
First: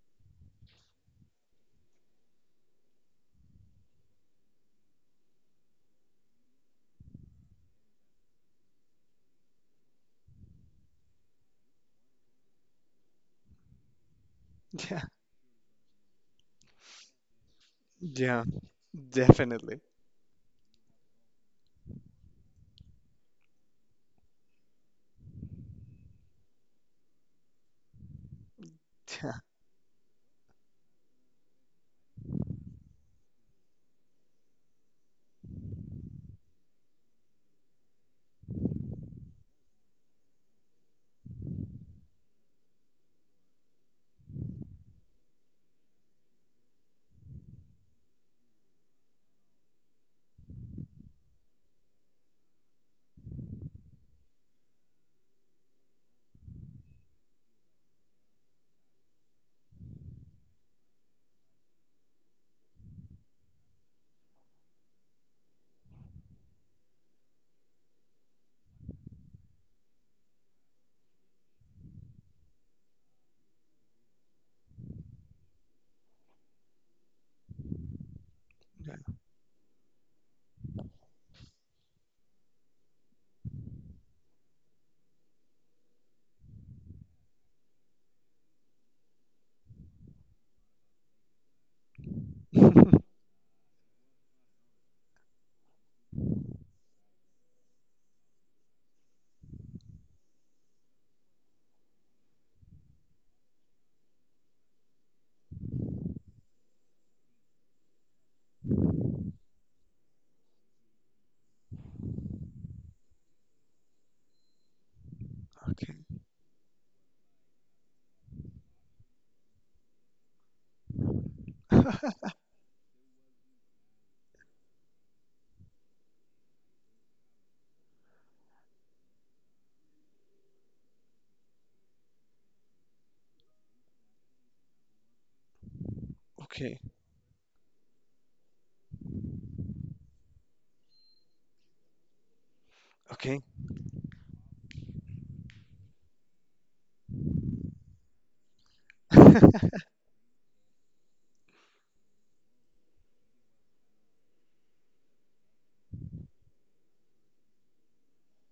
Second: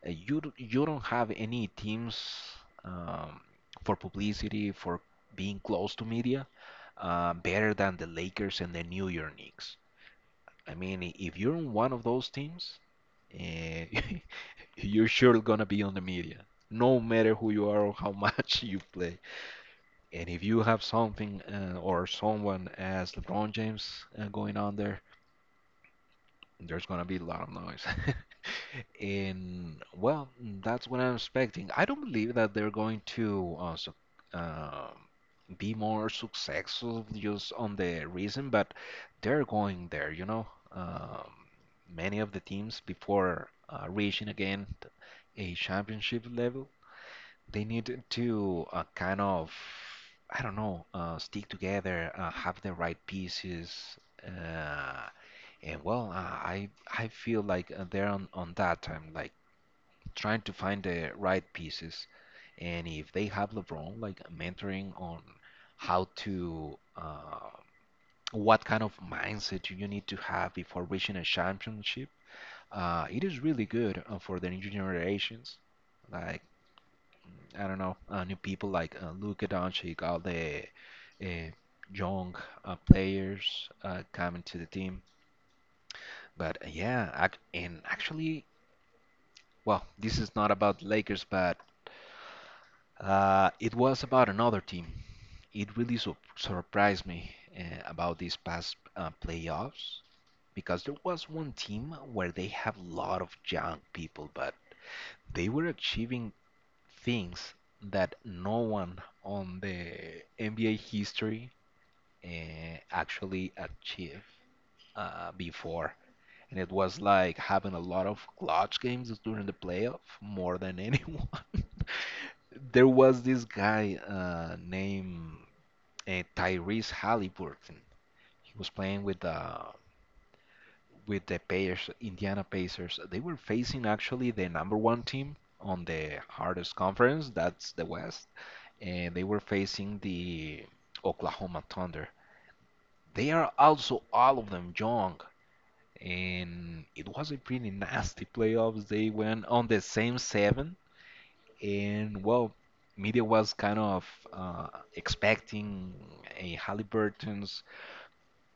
Speaker 1: Uh, you d- you don't have any teams um, for publicity, for being close to media, uh, better than the Lakers and the New York Knicks. I mean, i- if you're on one of those teams, eh, *laughs*
Speaker 2: Yeah,
Speaker 1: you're sure gonna be on the media, no matter who you are or how
Speaker 2: yeah,
Speaker 1: much *laughs* you play.
Speaker 2: definitely.
Speaker 1: And if you have something uh, or someone as LeBron James uh, going on there, there's gonna be a lot of noise. *laughs*
Speaker 2: Yeah,
Speaker 1: And well, that's what I'm expecting. I don't believe that they're going to uh, su uh, be more successful just on the reason, but they're going there, you know. Um, many of the teams before uh, reaching again a championship level, they need to uh, kind of, I don't know, uh, stick together, uh, have the right pieces. Uh, and well, I I I feel like uh, they're on on that time, like trying to find the right pieces. And if they have LeBron, like mentoring on how to, uh, what kind of mindset you need to have before reaching a championship, uh, it is really good uh, for the new generations. Like mm, I don't know, uh, new people like uh, Luka Doncic, all the uh, young uh, players uh, coming to the team. But uh, yeah, ac and actually, Well, this is not about Lakers, but
Speaker 2: yeah. *laughs*
Speaker 1: uh, it was about another team. It really su surprised me uh, about these past uh, playoffs because there was one team where they have a lot of young people, but they were achieving things that no one on the N B A history uh, actually achieved uh, before.
Speaker 2: Okay.
Speaker 1: And it was like having a lot of clutch games during the playoff more than anyone. *laughs*
Speaker 2: *laughs*
Speaker 1: there was this guy uh, named uh, Tyrese Halliburton. He was playing with the with the Pacers, Indiana Pacers. They were facing actually the number one team on the hardest
Speaker 2: Okay.
Speaker 1: conference, that's the West, and they were facing the Oklahoma Thunder. They
Speaker 2: Okay.
Speaker 1: are also all of them young, and it was a pretty nasty playoffs. They went on
Speaker 2: *laughs*
Speaker 1: the same seven. And well, media was kind of uh, expecting a Halliburton's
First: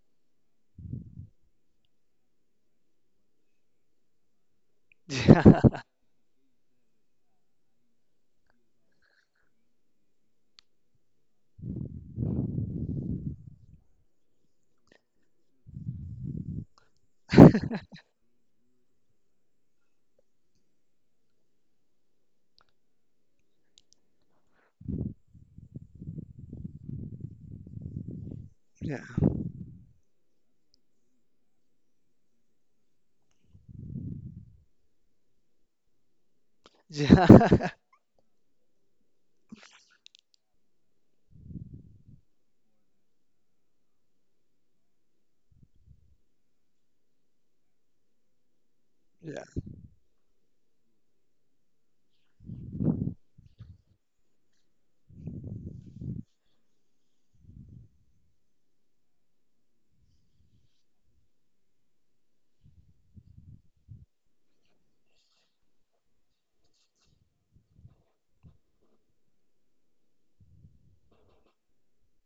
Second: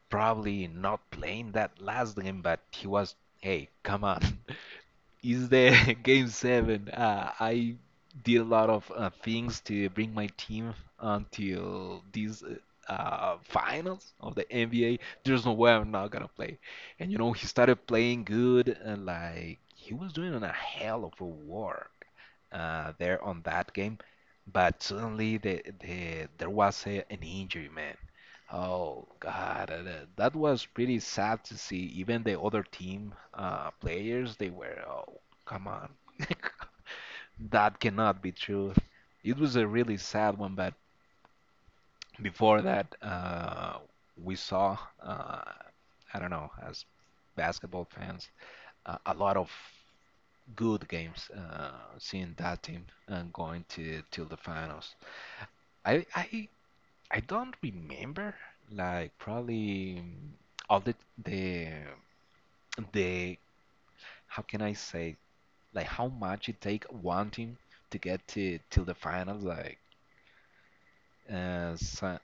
Speaker 1: probably not playing that last game, but he was, hey, come on, *laughs* is
Speaker 2: Yeah.
Speaker 1: the *laughs* game seven. Uh, I did a lot of uh, things to bring my team until these uh, uh, finals of the N B A. There's no way I'm not gonna play. And you know, he started playing good and like he was doing a hell of a work uh, there on that game. But suddenly the, the, there was a, an injury, man.
Speaker 2: Yeah.
Speaker 1: Oh God, uh, that that was pretty sad to see. Even the other team uh, players, they were, oh, come on, *laughs*
Speaker 2: Yeah.
Speaker 1: that cannot be true. It was a really sad one, but before that, uh, we saw, uh, I don't know, as basketball fans, uh, a
Speaker 2: *laughs*
Speaker 1: lot
Speaker 2: Yeah.
Speaker 1: of good games uh, seeing that team uh, going to till the finals. I I I don't remember, like probably mm, all the the the how can I say like how much it take one team to get to till the final. Like uh, so-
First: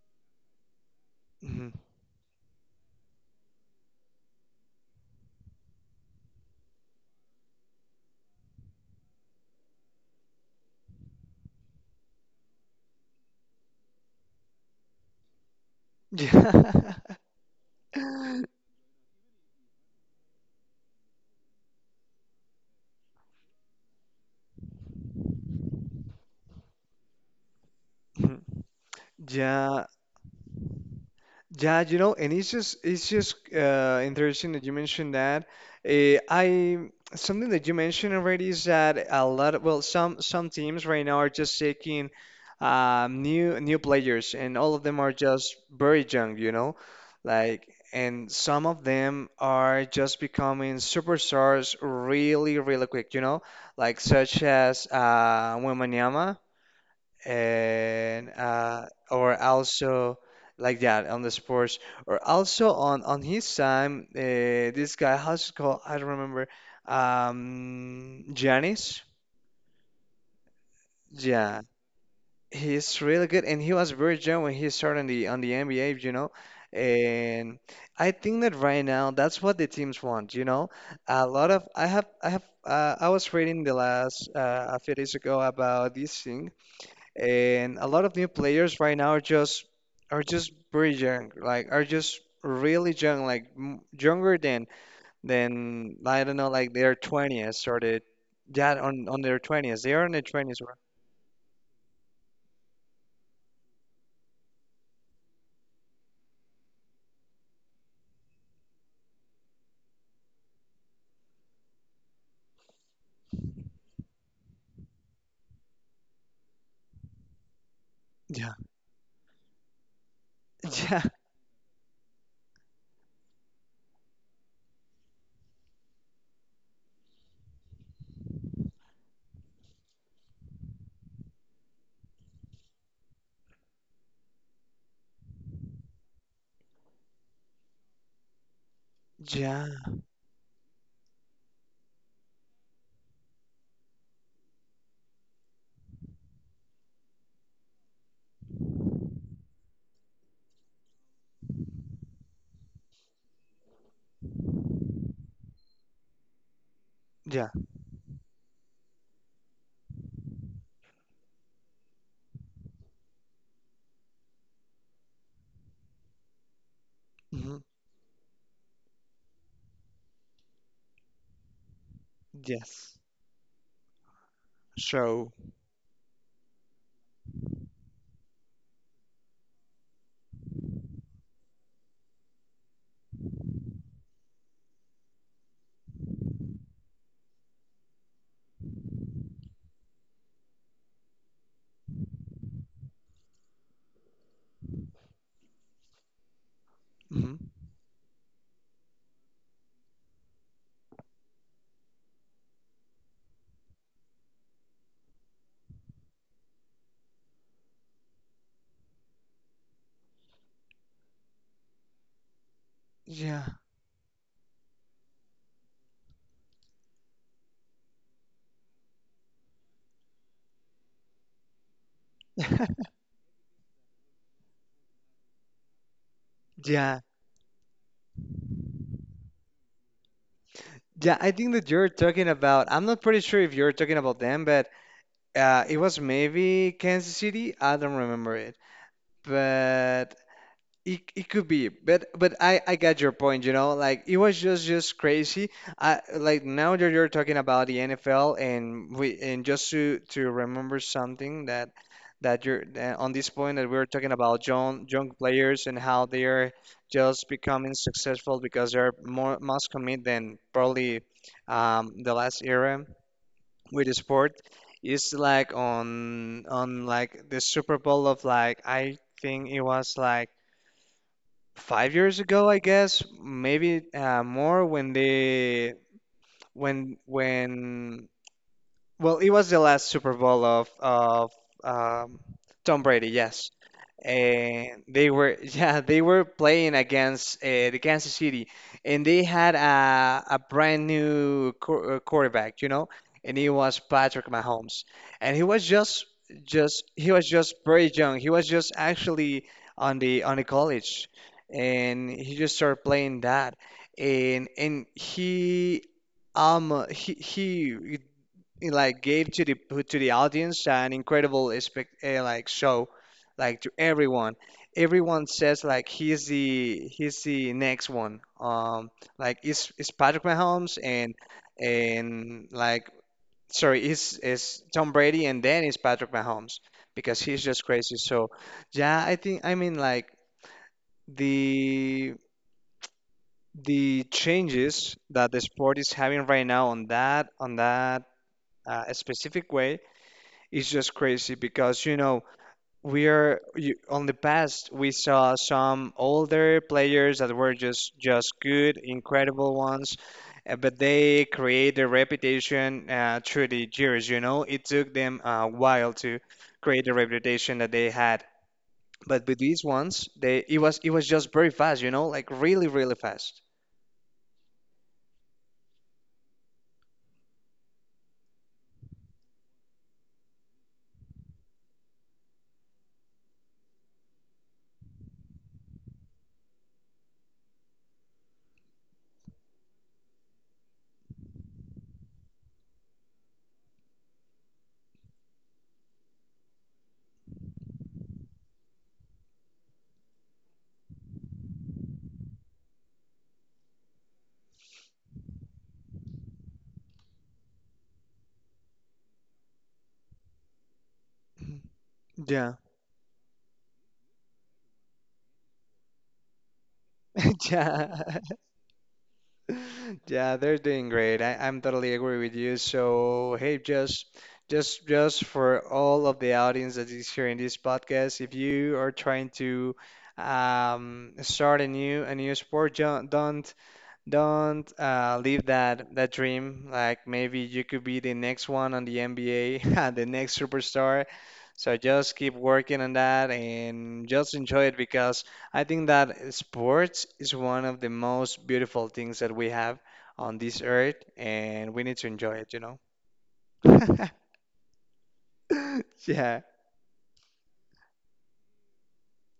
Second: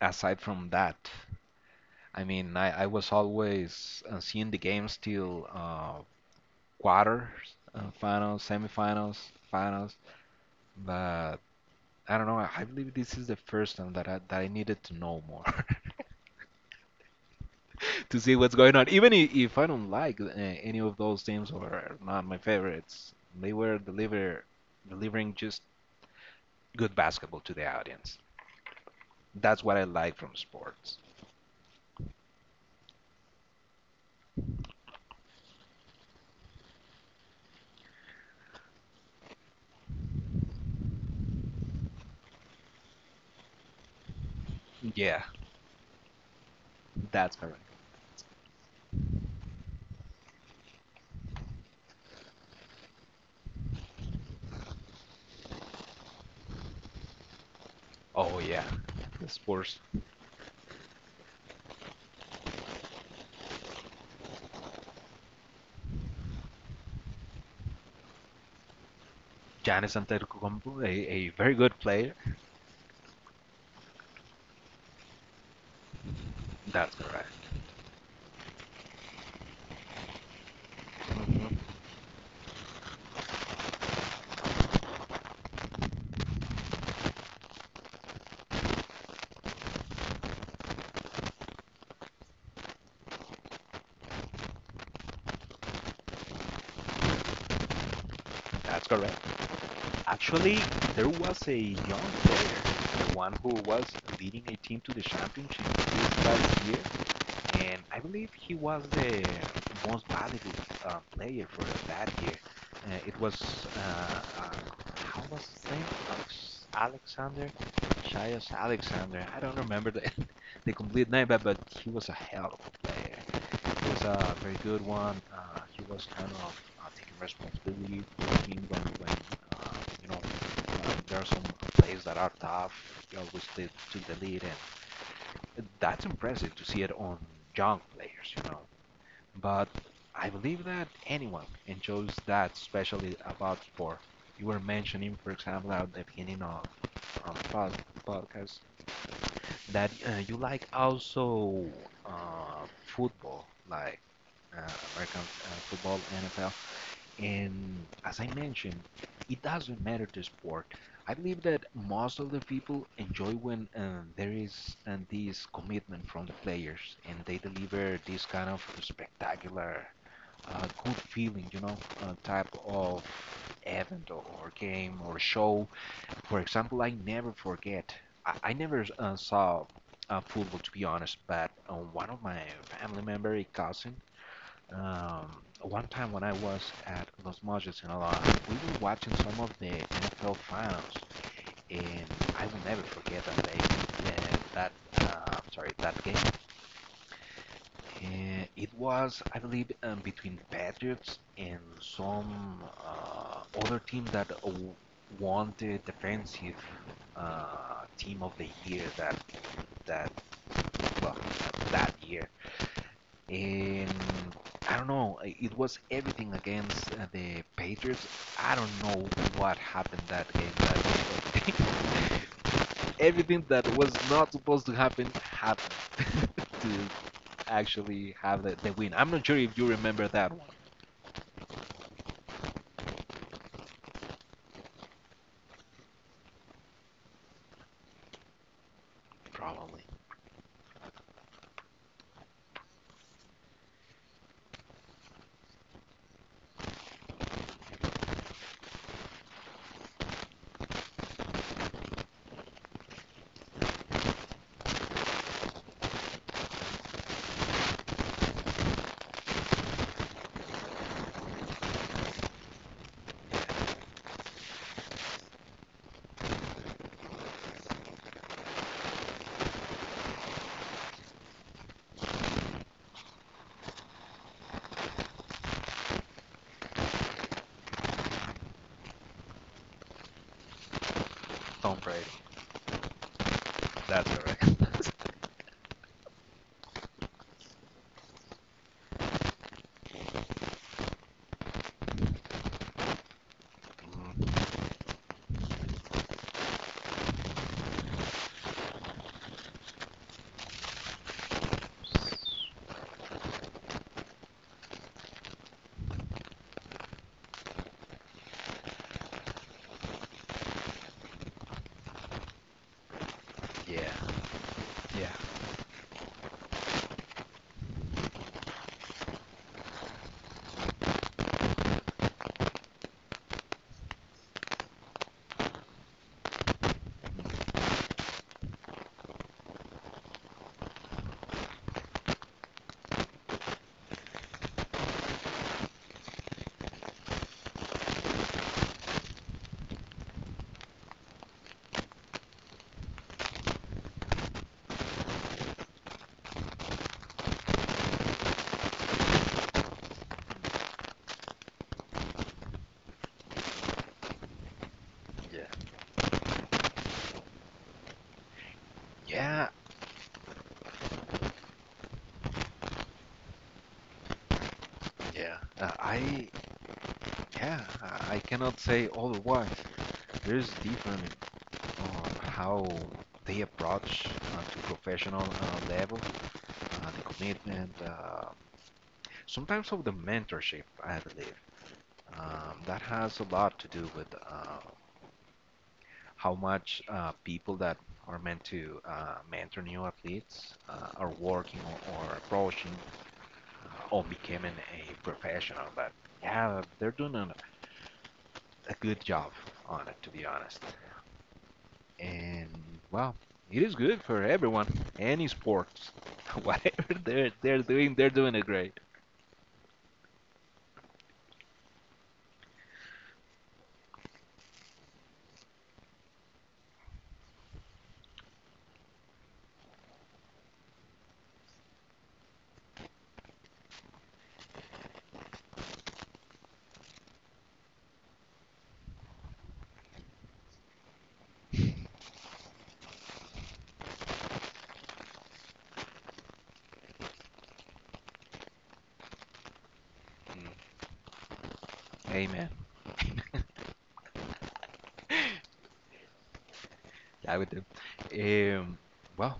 Speaker 1: aside from that,
Speaker 2: Mhm.
Speaker 1: I mean, I, I was always uh, seeing the games till uh, quarters, uh, finals, semifinals, finals, but I don't know. I believe this is the first time that I that I needed to know more. *laughs*
Speaker 2: Yeah.
Speaker 1: to see what's
Speaker 2: *laughs*
Speaker 1: going on. Even i- if I don't like uh, any of those teams or are not my favorites, they were deliver delivering just good basketball to the audience.
Speaker 2: Mhm.
Speaker 1: That's what I
Speaker 2: Yeah,
Speaker 1: like from sports.
Speaker 2: Yeah, you know, and it's just it's just uh, interesting that you mentioned that. Uh, I something that you mentioned already is that a lot of, well, some some teams right now are just taking, um, new new players, and all of them are
Speaker 1: Yeah,
Speaker 2: just very young, you know,
Speaker 1: that's correct.
Speaker 2: like, and some of them are just becoming superstars really, really quick, you know, like such as, uh, Wembanyama, and,
Speaker 1: Oh yeah,
Speaker 2: uh,
Speaker 1: the
Speaker 2: or
Speaker 1: sports.
Speaker 2: also like that on the sports, or also on on his time, uh, this guy, how's it called? I don't remember. um Giannis.
Speaker 1: Giannis Antetokounmpo, a, a very
Speaker 2: Yeah,
Speaker 1: good player.
Speaker 2: he's really good, and he was very young when he started on the on the N B A, you know.
Speaker 1: That's correct.
Speaker 2: And I think that right now that's what the teams want, you know. A lot of
Speaker 1: Hmm.
Speaker 2: I have I have uh, I was reading the last uh, a few days ago about these things, and a lot of new players right now are just are just very young, like, are just really young, like, m younger than than I don't know, like, their twenties or the yeah,
Speaker 1: That's
Speaker 2: on
Speaker 1: correct.
Speaker 2: on their twenties, they are in their
Speaker 1: Actually,
Speaker 2: twenties, right?
Speaker 1: there was a young player, the one who was leading a team to the championship this last year. and I believe he was the most valuable uh, player for that year. Uh, it was uh, uh, how was his name? Alex- Alexander, Shias
Speaker 2: Yeah.
Speaker 1: Alexander. I don't remember the *laughs* the
Speaker 2: *laughs* Yeah,
Speaker 1: complete name, but, but he was a hell of a player. He was a very good one. Uh, he was kind of uh, taking responsibility for the team when when uh, you know uh, there are some plays that are tough. He always did, took the lead and that's impressive to see it on young players, you know. But
Speaker 2: yeah,
Speaker 1: I believe that anyone enjoys that, especially about sport. You were mentioning, for example, at the beginning of um, pod podcast that uh, you like also uh, football, like uh, American uh, football, N F L.
Speaker 2: yeah.
Speaker 1: And as I mentioned, it doesn't matter the sport. I believe that most of the people enjoy when uh, there is uh, this commitment from the players and they
Speaker 2: Hmm.
Speaker 1: deliver this kind of spectacular, uh, good feeling, you know, uh, type
Speaker 2: Yes.
Speaker 1: of event or, or game or
Speaker 2: So.
Speaker 1: show. For example, I never forget, I, I never uh, saw uh, football to be honest, but uh, one of my family member, a cousin, um, one time when I was at Los Mochis Moches, Sinaloa, we were watching some of the N F L finals, and I will never forget that day. Uh, that uh, sorry, that game.
Speaker 2: Mhm.
Speaker 1: Uh, it was, I believe, um, between the Patriots and some uh, other team that uh, won the defensive uh, team of the year that that well that year.
Speaker 2: Yeah.
Speaker 1: and I don't know. i- It was everything against uh, the Patriots. I don't know what happened that game, but
Speaker 2: *laughs*
Speaker 1: *laughs* everything that was not supposed to happen happened *laughs* to
Speaker 2: Yeah,
Speaker 1: actually have the, the win. I'm not sure if you remember that one.
Speaker 2: yeah. I think that you're talking about I'm not pretty sure if you're talking about them, but uh it was maybe Kansas City, I don't remember it,
Speaker 1: Probably.
Speaker 2: but... It, it could be, but, but I I got your point, you know, like, it was just just crazy. I like now that you're talking about the N F L, and we and just to to remember something that that you're that on this point, that we were talking about young young players and how they are just becoming successful because they're more, must commit than probably, um the last era with the sport. Is like on on like the Super Bowl of, like, I think it was like five years ago, I guess, maybe, uh, more, when they when when well, it was the last Super Bowl of of
Speaker 1: Tom Brady.
Speaker 2: um, Tom Brady, yes.
Speaker 1: That's correct. *laughs*
Speaker 2: And they were *laughs* yeah, they were playing against, uh, the Kansas City, and they had a, a brand new, qu- uh, quarterback, you know. And he was Patrick
Speaker 1: Mm,
Speaker 2: Mahomes, and he was just just he was just very young. He was just actually on the on the college, and he just started playing that, and and he um he he it, like, gave to the to the audience an incredible, expect, uh, like, show, like, to
Speaker 1: yeah.
Speaker 2: everyone.
Speaker 1: Yeah.
Speaker 2: Everyone says, like, he's the he's the next one, um like, it's it's Patrick Mahomes, and, and like, sorry, it's it's Tom Brady, and then it's Patrick Mahomes, because he's
Speaker 1: Mm,
Speaker 2: just crazy, so... Yeah, I think I mean, like, the the changes that the sport is having right now on that on that, uh, specific way. It's just crazy because, you know, we are you, on the past we saw some older players that were just, just good, incredible ones, uh, but they create their reputation, uh, through the years. You know, it took them a
Speaker 1: yeah.
Speaker 2: while to create the reputation that they had. But with
Speaker 1: Yeah,
Speaker 2: these ones, they it was it was just very fast. You know, like, really, really fast.
Speaker 1: yeah. uh, I yeah, I I cannot say otherwise. There's different on how they approach uh, to professional uh, level, uh, the commitment, uh, sometimes of the mentorship, I believe. Um, that has a lot to do with uh, how much uh, people that are meant to uh, mentor new athletes uh, are working or, or approaching uh, on becoming a professional. But yeah, they're doing a, a good job on it, to be honest.
Speaker 2: Mhm.
Speaker 1: and
Speaker 2: Yeah.
Speaker 1: well, it is good for everyone. Any sports, *laughs* whatever they're
Speaker 2: *laughs*
Speaker 1: they're doing,
Speaker 2: Yeah.
Speaker 1: they're doing it great.
Speaker 2: Yeah, they're doing great. I, I'm totally agree with you. So, hey, just, just just for all of the audience that is hearing this podcast, if you are trying to, um, start a new a new sport, jo- don't don't, uh, leave that that dream. Like, maybe you could be the next one on the N B A, *laughs* the next superstar. So just keep working on that and just enjoy it, because I think that sports is one of the most beautiful things that we have on this earth, and we need to enjoy
Speaker 1: Amen.
Speaker 2: it, you know? *laughs* Yeah.
Speaker 1: I would do. Um, well,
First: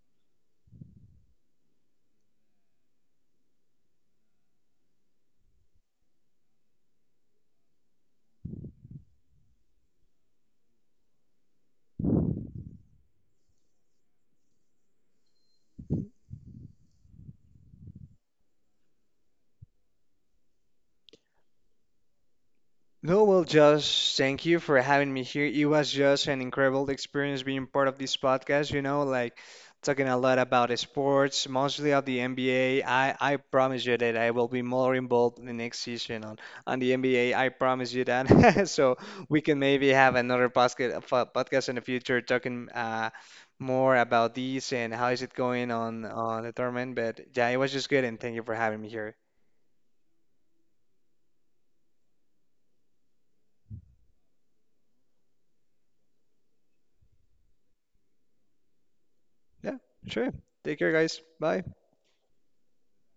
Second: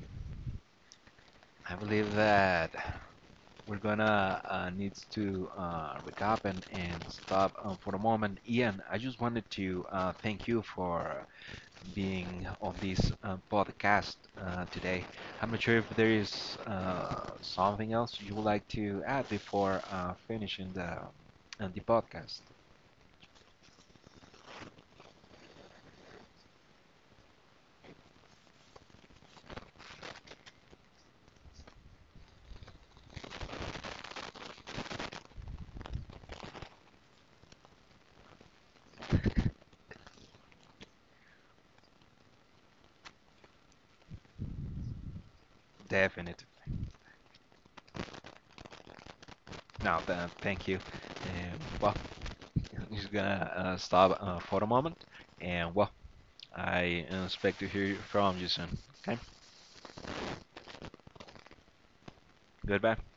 Speaker 1: I believe that we're gonna uh, need to uh, recap and, and stop uh, for a moment. Ian, I just wanted to uh, thank you for being on this uh, podcast uh, today. I'm not sure if there is uh, something else you would like to add before uh, finishing the uh, the podcast.
Speaker 2: No, well, just thank you for having me here. It was just an incredible experience being part of this podcast, you know, like, talking a lot about sports, mostly of the N B A. I, I promise you that I will be more involved in the next season on, on the N B A. I promise you that. *laughs* So we can maybe have another, podcast, podcast in the future talking, uh, more about these and how is it going on, on
Speaker 1: Definitely.
Speaker 2: the tournament. But yeah, it was just good, and thank you for having me here.
Speaker 1: No, th- thank you. Um, well, *laughs* i just gonna uh, stop uh, for a moment, and well, I expect to hear from you soon. Okay,
Speaker 2: Yeah, sure. Take care, guys. Bye.
Speaker 1: goodbye.